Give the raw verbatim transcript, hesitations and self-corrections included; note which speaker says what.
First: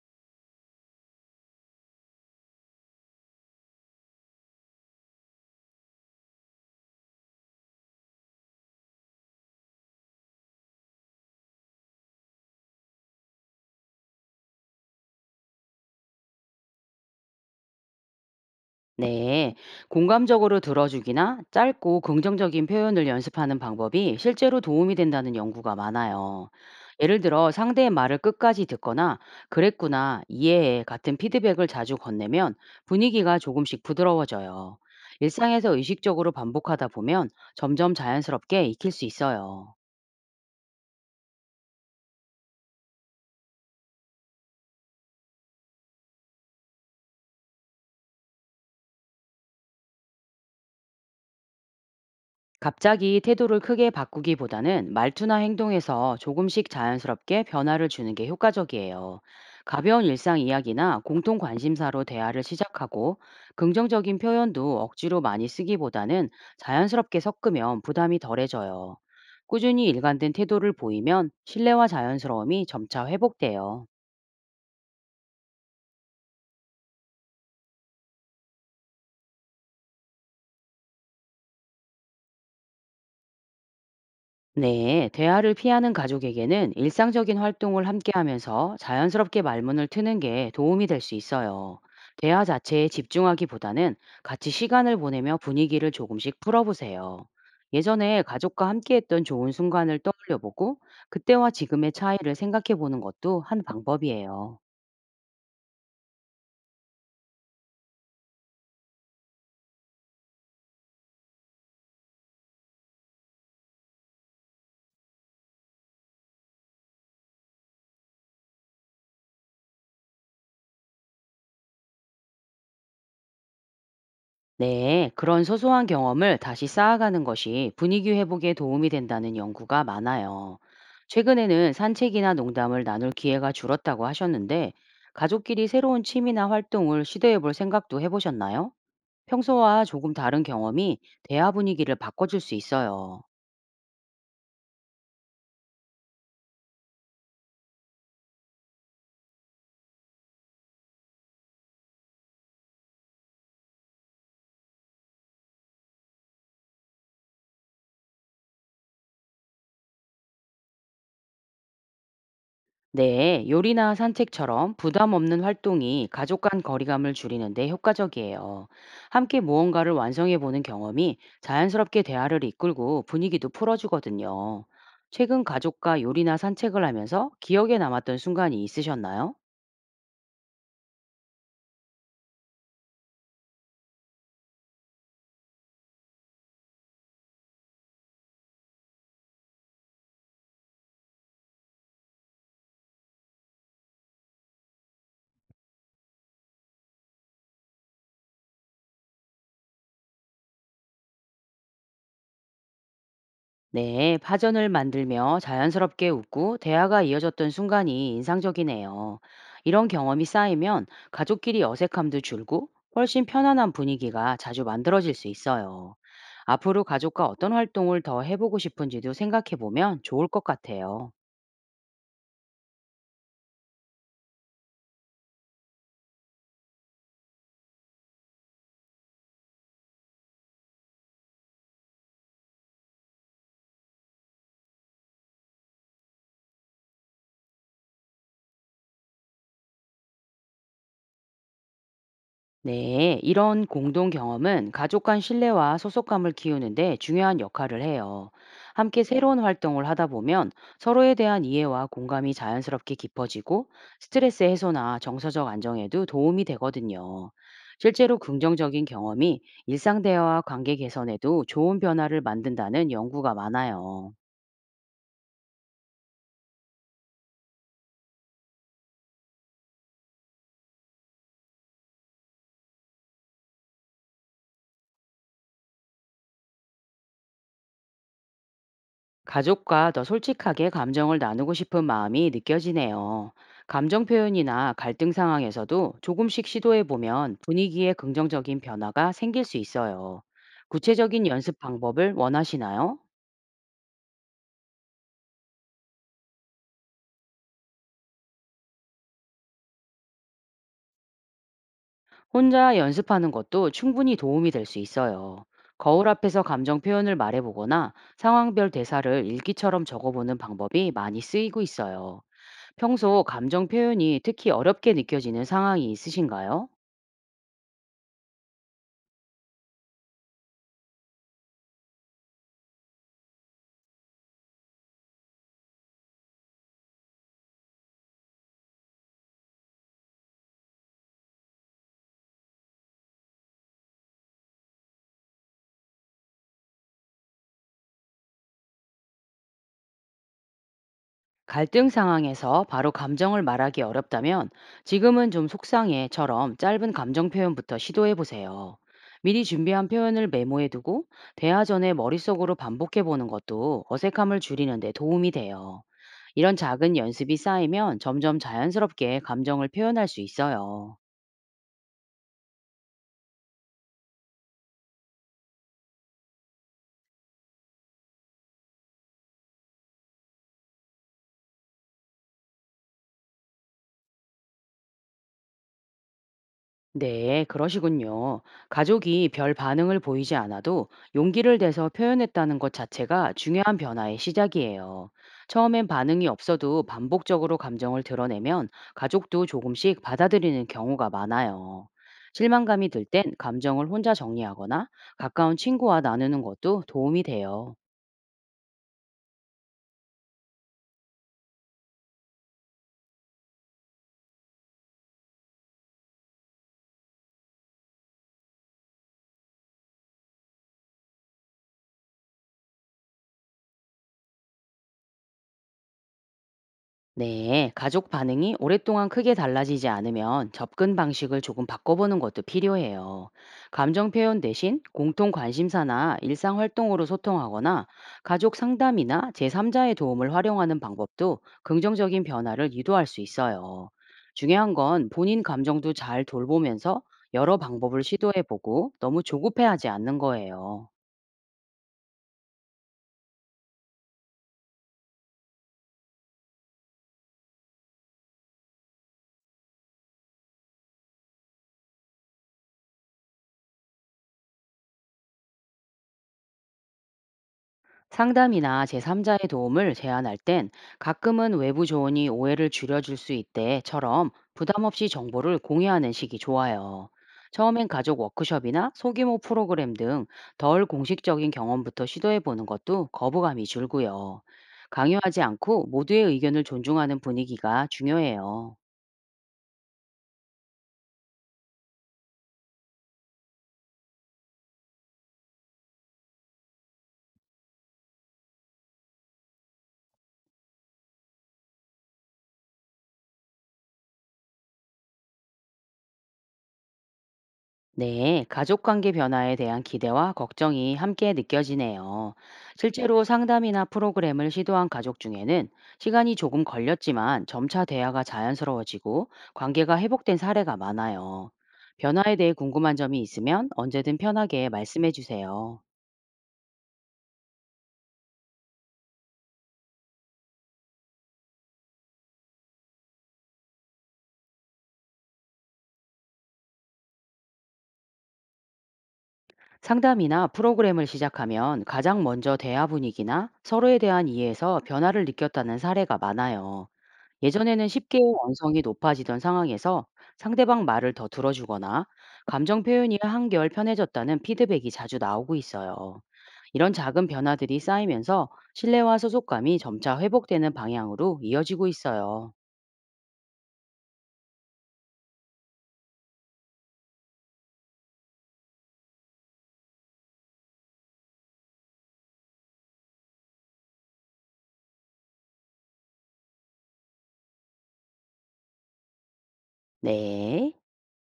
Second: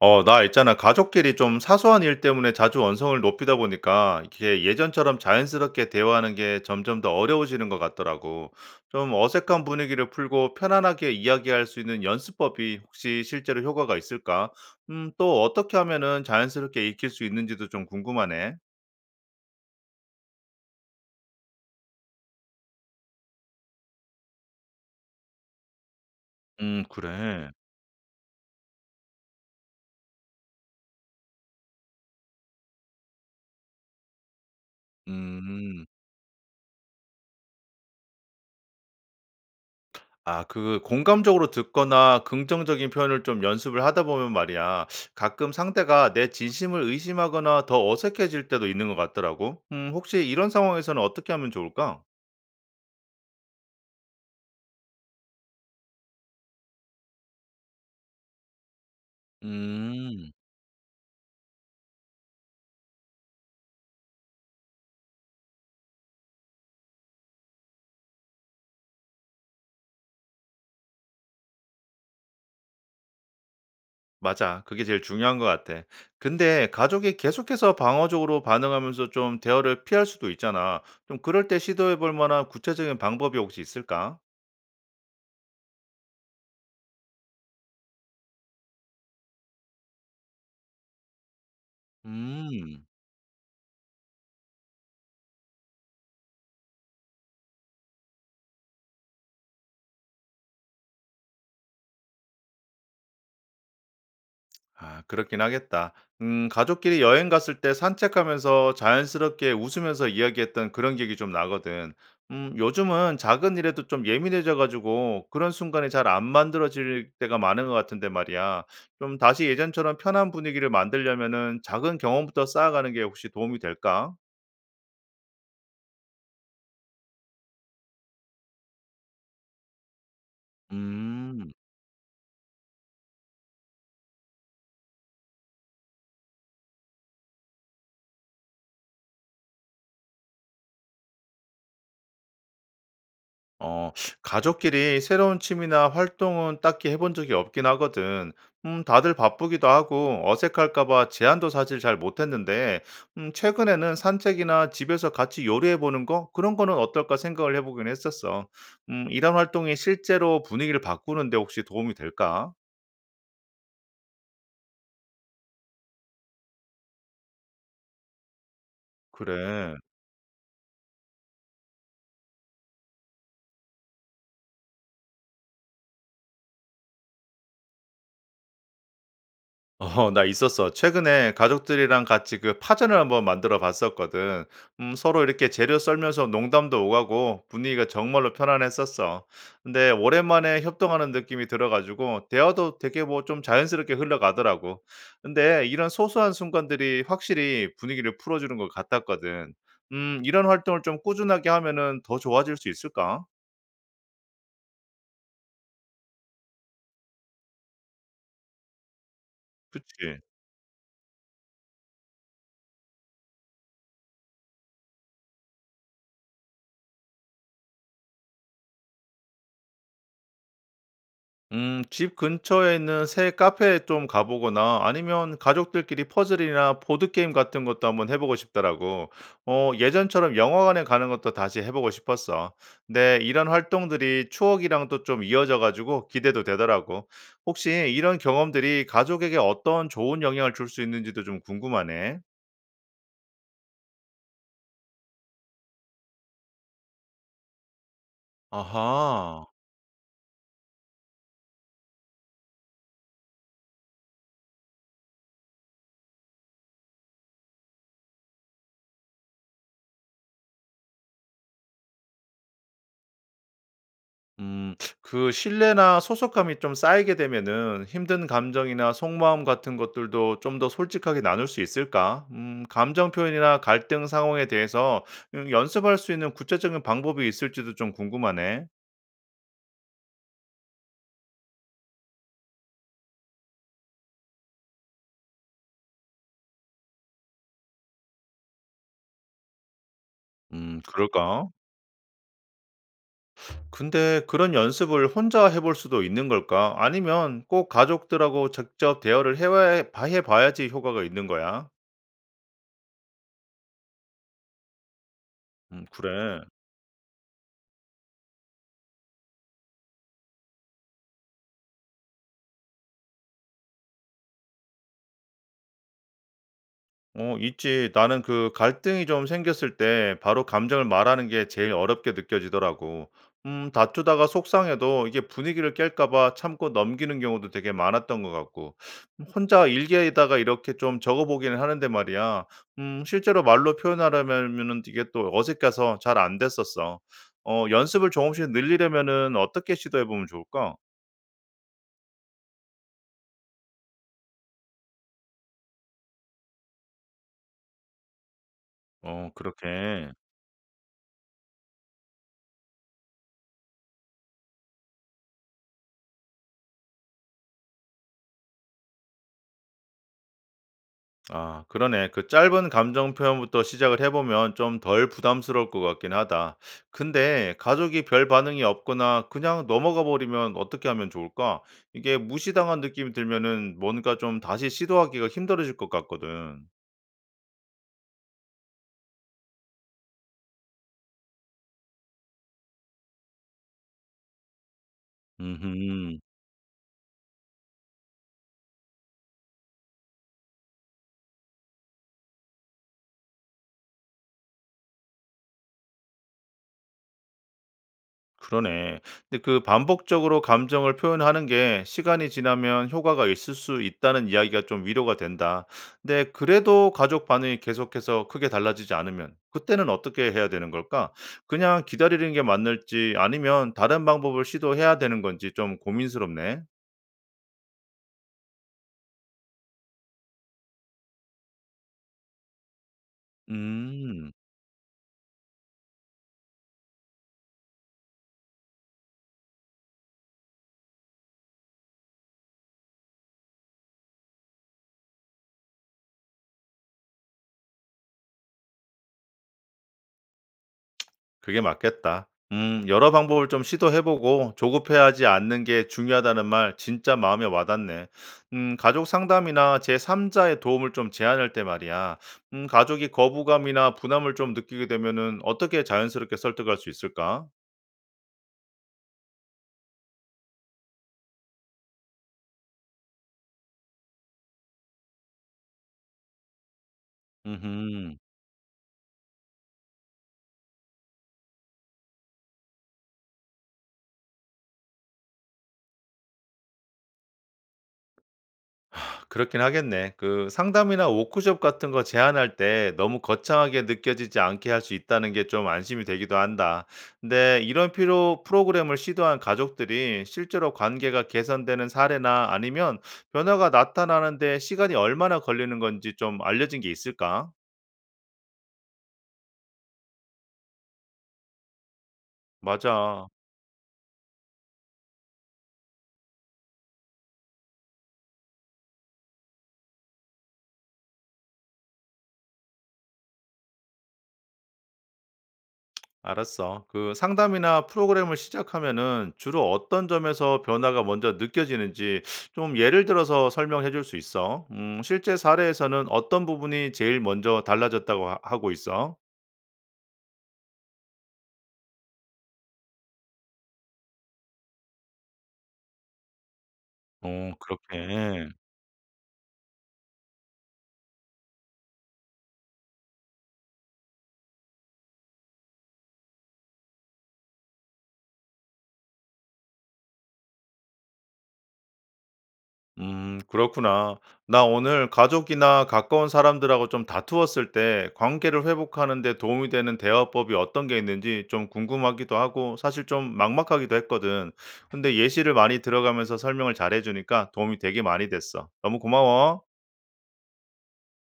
Speaker 1: 어, 나 있잖아. 가족끼리 좀 사소한 일 때문에 자주 언성을 높이다 보니까 이게 예전처럼 자연스럽게 대화하는 게 점점 더 어려워지는 것 같더라고. 좀 어색한 분위기를 풀고 편안하게 이야기할 수 있는 연습법이 혹시 실제로 효과가 있을까? 음, 또 어떻게 하면은 자연스럽게 익힐 수 있는지도 좀 궁금하네.
Speaker 2: 네, 공감적으로 들어주기나 짧고 긍정적인 표현을 연습하는 방법이 실제로 도움이 된다는 연구가 많아요.
Speaker 1: 음,
Speaker 2: 예를 들어
Speaker 1: 그래.
Speaker 2: 상대의 말을 끝까지 듣거나 그랬구나, 이해해 같은 피드백을 자주 건네면 분위기가 조금씩 부드러워져요. 일상에서
Speaker 1: 음.
Speaker 2: 의식적으로 반복하다 보면 점점 자연스럽게 익힐 수 있어요.
Speaker 1: 아 그 공감적으로 듣거나 긍정적인 표현을 좀 연습을 하다 보면 말이야. 가끔 상대가 내 진심을 의심하거나 더 어색해질 때도 있는 것 같더라고. 음 혹시 이런 상황에서는 어떻게 하면 좋을까?
Speaker 2: 갑자기 태도를 크게 바꾸기보다는 말투나 행동에서 조금씩 자연스럽게 변화를 주는 게 효과적이에요. 가벼운
Speaker 1: 음.
Speaker 2: 일상 이야기나 공통 관심사로 대화를 시작하고 긍정적인 표현도 억지로 많이 쓰기보다는 자연스럽게 섞으면 부담이 덜해져요. 꾸준히 일관된 태도를 보이면 신뢰와 자연스러움이 점차 회복돼요.
Speaker 1: 맞아. 그게 제일 중요한 것 같아. 근데 가족이 계속해서 방어적으로 반응하면서 좀 대화를 피할 수도 있잖아. 좀 그럴 때 시도해 볼 만한 구체적인 방법이 혹시 있을까?
Speaker 2: 네, 대화를 피하는 가족에게는 일상적인 활동을 함께 하면서 자연스럽게 말문을 트는 게 도움이 될 수 있어요. 대화
Speaker 1: 음.
Speaker 2: 자체에 집중하기보다는 같이 시간을 보내며 분위기를 조금씩 풀어보세요. 예전에 가족과 함께했던 좋은 순간을 떠올려 보고 그때와 지금의 차이를 생각해 보는 것도 한 방법이에요.
Speaker 1: 아 그렇긴 하겠다. 음 가족끼리 여행 갔을 때 산책하면서 자연스럽게 웃으면서 이야기했던 그런 기억이 좀 나거든. 음 요즘은 작은 일에도 좀 예민해져 가지고 그런 순간이 잘 안 만들어질 때가 많은 것 같은데 말이야. 좀 다시 예전처럼 편한 분위기를 만들려면은 작은 경험부터 쌓아가는 게 혹시 도움이 될까?
Speaker 2: 네, 그런 소소한 경험을 다시 쌓아가는 것이 분위기 회복에 도움이 된다는 연구가 많아요.
Speaker 1: 음.
Speaker 2: 최근에는 산책이나 농담을 나눌 기회가 줄었다고 하셨는데, 가족끼리 새로운 취미나 활동을 시도해 볼 생각도 해보셨나요? 평소와 조금 다른 경험이 대화 분위기를 바꿔줄 수 있어요.
Speaker 1: 어, 가족끼리 새로운 취미나 활동은 딱히 해본 적이 없긴 하거든. 음, 다들 바쁘기도 하고 어색할까봐 제안도 사실 잘 못했는데, 음, 최근에는 산책이나 집에서 같이 요리해보는 거? 그런 거는 어떨까 생각을 해보긴 했었어. 음, 이런 활동이 실제로 분위기를 바꾸는데 혹시 도움이 될까?
Speaker 2: 네, 요리나 산책처럼 부담 없는 활동이 가족 간 거리감을 줄이는데 효과적이에요. 함께
Speaker 1: 그래.
Speaker 2: 무언가를 완성해 보는 경험이 자연스럽게 대화를 이끌고 분위기도 풀어주거든요. 최근 가족과 요리나 산책을 하면서 기억에 남았던 순간이 있으셨나요?
Speaker 1: 어, 나 있었어. 최근에 가족들이랑 같이 그 파전을 한번 만들어 봤었거든. 음, 서로 이렇게 재료 썰면서 농담도 오가고 분위기가 정말로 편안했었어. 근데 오랜만에 협동하는 느낌이 들어가지고 대화도 되게 뭐 좀 자연스럽게 흘러가더라고. 근데 이런 소소한 순간들이 확실히 분위기를 풀어주는 것 같았거든. 음, 이런 활동을 좀 꾸준하게 하면은 더 좋아질 수 있을까?
Speaker 2: 네, 파전을 만들며 자연스럽게 웃고 대화가 이어졌던 순간이 인상적이네요. 이런
Speaker 1: 그치?
Speaker 2: 경험이 쌓이면 가족끼리 어색함도 줄고 훨씬 편안한 분위기가 자주 만들어질 수 있어요. 앞으로 가족과 어떤 활동을 더 해보고 싶은지도 생각해보면 좋을 것 같아요.
Speaker 1: 음, 집 근처에 있는 새 카페에 좀 가보거나 아니면 가족들끼리 퍼즐이나 보드게임 같은 것도 한번 해보고 싶더라고. 어, 예전처럼 영화관에 가는 것도 다시 해보고 싶었어. 근데 이런 활동들이 추억이랑도 좀 이어져가지고 기대도 되더라고. 혹시 이런 경험들이 가족에게 어떤 좋은 영향을 줄 수 있는지도 좀 궁금하네.
Speaker 2: 네, 이런 공동 경험은 가족 간 신뢰와 소속감을 키우는데 중요한 역할을 해요. 함께 새로운
Speaker 1: 아하.
Speaker 2: 활동을 하다 보면 서로에 대한 이해와 공감이 자연스럽게 깊어지고 스트레스 해소나 정서적 안정에도 도움이 되거든요. 실제로 긍정적인 경험이 일상 대화와 관계 개선에도 좋은 변화를 만든다는 연구가 많아요.
Speaker 1: 음. 그 신뢰나 소속감이 좀 쌓이게 되면은 힘든 감정이나 속마음 같은 것들도 좀 더 솔직하게 나눌 수 있을까? 음, 감정 표현이나 갈등 상황에 대해서 음, 연습할 수 있는 구체적인 방법이 있을지도 좀 궁금하네.
Speaker 2: 가족과 더 솔직하게 감정을 나누고 싶은 마음이 느껴지네요. 감정 표현이나 갈등 상황에서도 조금씩 시도해 보면 분위기에 긍정적인 변화가 생길 수 있어요.
Speaker 1: 음,
Speaker 2: 구체적인
Speaker 1: 그럴까?
Speaker 2: 연습 방법을 원하시나요?
Speaker 1: 근데 그런 연습을 혼자 해볼 수도 있는 걸까? 아니면 꼭 가족들하고 직접 대화를 해봐야, 해봐야지 효과가 있는 거야?
Speaker 2: 혼자 연습하는 것도 충분히 도움이 될 수 있어요.
Speaker 1: 음,
Speaker 2: 거울 앞에서
Speaker 1: 그래.
Speaker 2: 감정 표현을 말해보거나 상황별 대사를 일기처럼 적어보는 방법이 많이 쓰이고 있어요. 평소 감정 표현이 특히 어렵게 느껴지는 상황이 있으신가요?
Speaker 1: 어 있지. 나는 그 갈등이 좀 생겼을 때 바로 감정을 말하는 게 제일 어렵게 느껴지더라고. 음, 다투다가 속상해도 이게 분위기를 깰까 봐 참고 넘기는 경우도 되게 많았던 것 같고. 음, 혼자 일기에다가 이렇게 좀 적어보기는 하는데 말이야. 음, 실제로 말로 표현하려면은 이게 또 어색해서 잘 안 됐었어. 어, 연습을 조금씩 늘리려면은 어떻게 시도해보면 좋을까?
Speaker 2: 갈등 상황에서 바로 감정을 말하기 어렵다면 지금은 좀 속상해처럼 짧은 감정 표현부터 시도해 보세요.
Speaker 1: 어,
Speaker 2: 미리 준비한
Speaker 1: 그렇게.
Speaker 2: 표현을 메모해 두고 대화 전에 머릿속으로 반복해 보는 것도 어색함을 줄이는 데 도움이 돼요. 이런 작은 연습이 쌓이면 점점 자연스럽게 감정을 표현할 수 있어요.
Speaker 1: 아, 그러네. 그 짧은 감정 표현부터 시작을 해보면 좀 덜 부담스러울 것 같긴 하다. 근데 가족이 별 반응이 없거나 그냥 넘어가 버리면 어떻게 하면 좋을까? 이게 무시당한 느낌이 들면은 뭔가 좀 다시 시도하기가 힘들어질 것 같거든.
Speaker 2: 네, 그러시군요. 가족이 별 반응을 보이지 않아도 용기를 내서 표현했다는 것 자체가 중요한 변화의 시작이에요. 처음엔
Speaker 1: 음
Speaker 2: 반응이 없어도 반복적으로 감정을 드러내면 가족도 조금씩 받아들이는 경우가 많아요. 실망감이 들 땐 감정을 혼자 정리하거나 가까운 친구와 나누는 것도 도움이 돼요.
Speaker 1: 그러네. 근데 그 반복적으로 감정을 표현하는 게 시간이 지나면 효과가 있을 수 있다는 이야기가 좀 위로가 된다. 근데 그래도 가족 반응이 계속해서 크게 달라지지 않으면 그때는 어떻게 해야 되는 걸까? 그냥 기다리는 게 맞을지 아니면 다른 방법을 시도해야 되는 건지 좀 고민스럽네.
Speaker 2: 네, 가족 반응이 오랫동안 크게 달라지지 않으면 접근 방식을 조금 바꿔보는 것도 필요해요. 감정
Speaker 1: 음.
Speaker 2: 표현 대신 공통 관심사나 일상 활동으로 소통하거나 가족 상담이나 제삼자의 도움을 활용하는 방법도 긍정적인 변화를 유도할 수 있어요. 중요한 건 본인 감정도 잘 돌보면서 여러 방법을 시도해보고 너무 조급해하지 않는 거예요.
Speaker 1: 그게 맞겠다. 음, 여러 방법을 좀 시도해보고 조급해하지 않는 게 중요하다는 말 진짜 마음에 와닿네. 음, 가족 상담이나 제삼자의 도움을 좀 제안할 때 말이야. 음, 가족이 거부감이나 분함을 좀 느끼게 되면은 어떻게 자연스럽게 설득할 수 있을까?
Speaker 2: 상담이나 제삼자의 도움을 제안할 땐 가끔은 외부 조언이 오해를 줄여줄 수 있대처럼 부담 없이 정보를 공유하는 식이 좋아요. 처음엔
Speaker 1: 음흠.
Speaker 2: 가족 워크숍이나 소규모 프로그램 등 덜 공식적인 경험부터 시도해 보는 것도 거부감이 줄고요. 강요하지 않고 모두의 의견을 존중하는 분위기가 중요해요.
Speaker 1: 그렇긴 하겠네. 그 상담이나 워크숍 같은 거 제안할 때 너무 거창하게 느껴지지 않게 할 수 있다는 게 좀 안심이 되기도 한다. 근데 이런 필요 프로그램을 시도한 가족들이 실제로 관계가 개선되는 사례나 아니면 변화가 나타나는데 시간이 얼마나 걸리는 건지 좀 알려진 게 있을까?
Speaker 2: 네, 가족관계 변화에 대한 기대와 걱정이 함께 느껴지네요. 실제로
Speaker 1: 맞아.
Speaker 2: 상담이나 프로그램을 시도한 가족 중에는 시간이 조금 걸렸지만 점차 대화가 자연스러워지고 관계가 회복된 사례가 많아요. 변화에 대해 궁금한 점이 있으면 언제든 편하게 말씀해 주세요.
Speaker 1: 알았어. 그 상담이나 프로그램을 시작하면은 주로 어떤 점에서 변화가 먼저 느껴지는지 좀 예를 들어서 설명해 줄 수 있어? 음, 실제 사례에서는 어떤 부분이 제일 먼저 달라졌다고 하- 하고 있어?
Speaker 2: 상담이나 프로그램을 시작하면 가장 먼저 대화 분위기나 서로에 대한 이해에서 변화를 느꼈다는 사례가 많아요.
Speaker 1: 어,
Speaker 2: 예전에는 쉽게
Speaker 1: 그렇게.
Speaker 2: 원성이 높아지던 상황에서 상대방 말을 더 들어주거나 감정 표현이 한결 편해졌다는 피드백이 자주 나오고 있어요. 이런 작은 변화들이 쌓이면서 신뢰와 소속감이 점차 회복되는 방향으로 이어지고 있어요.
Speaker 1: 음, 그렇구나. 나 오늘 가족이나 가까운 사람들하고 좀 다투었을 때 관계를 회복하는 데 도움이 되는 대화법이 어떤 게 있는지 좀 궁금하기도 하고 사실 좀 막막하기도 했거든. 근데 예시를 많이 들어가면서 설명을 잘해주니까 도움이 되게 많이 됐어. 너무 고마워.
Speaker 2: 네.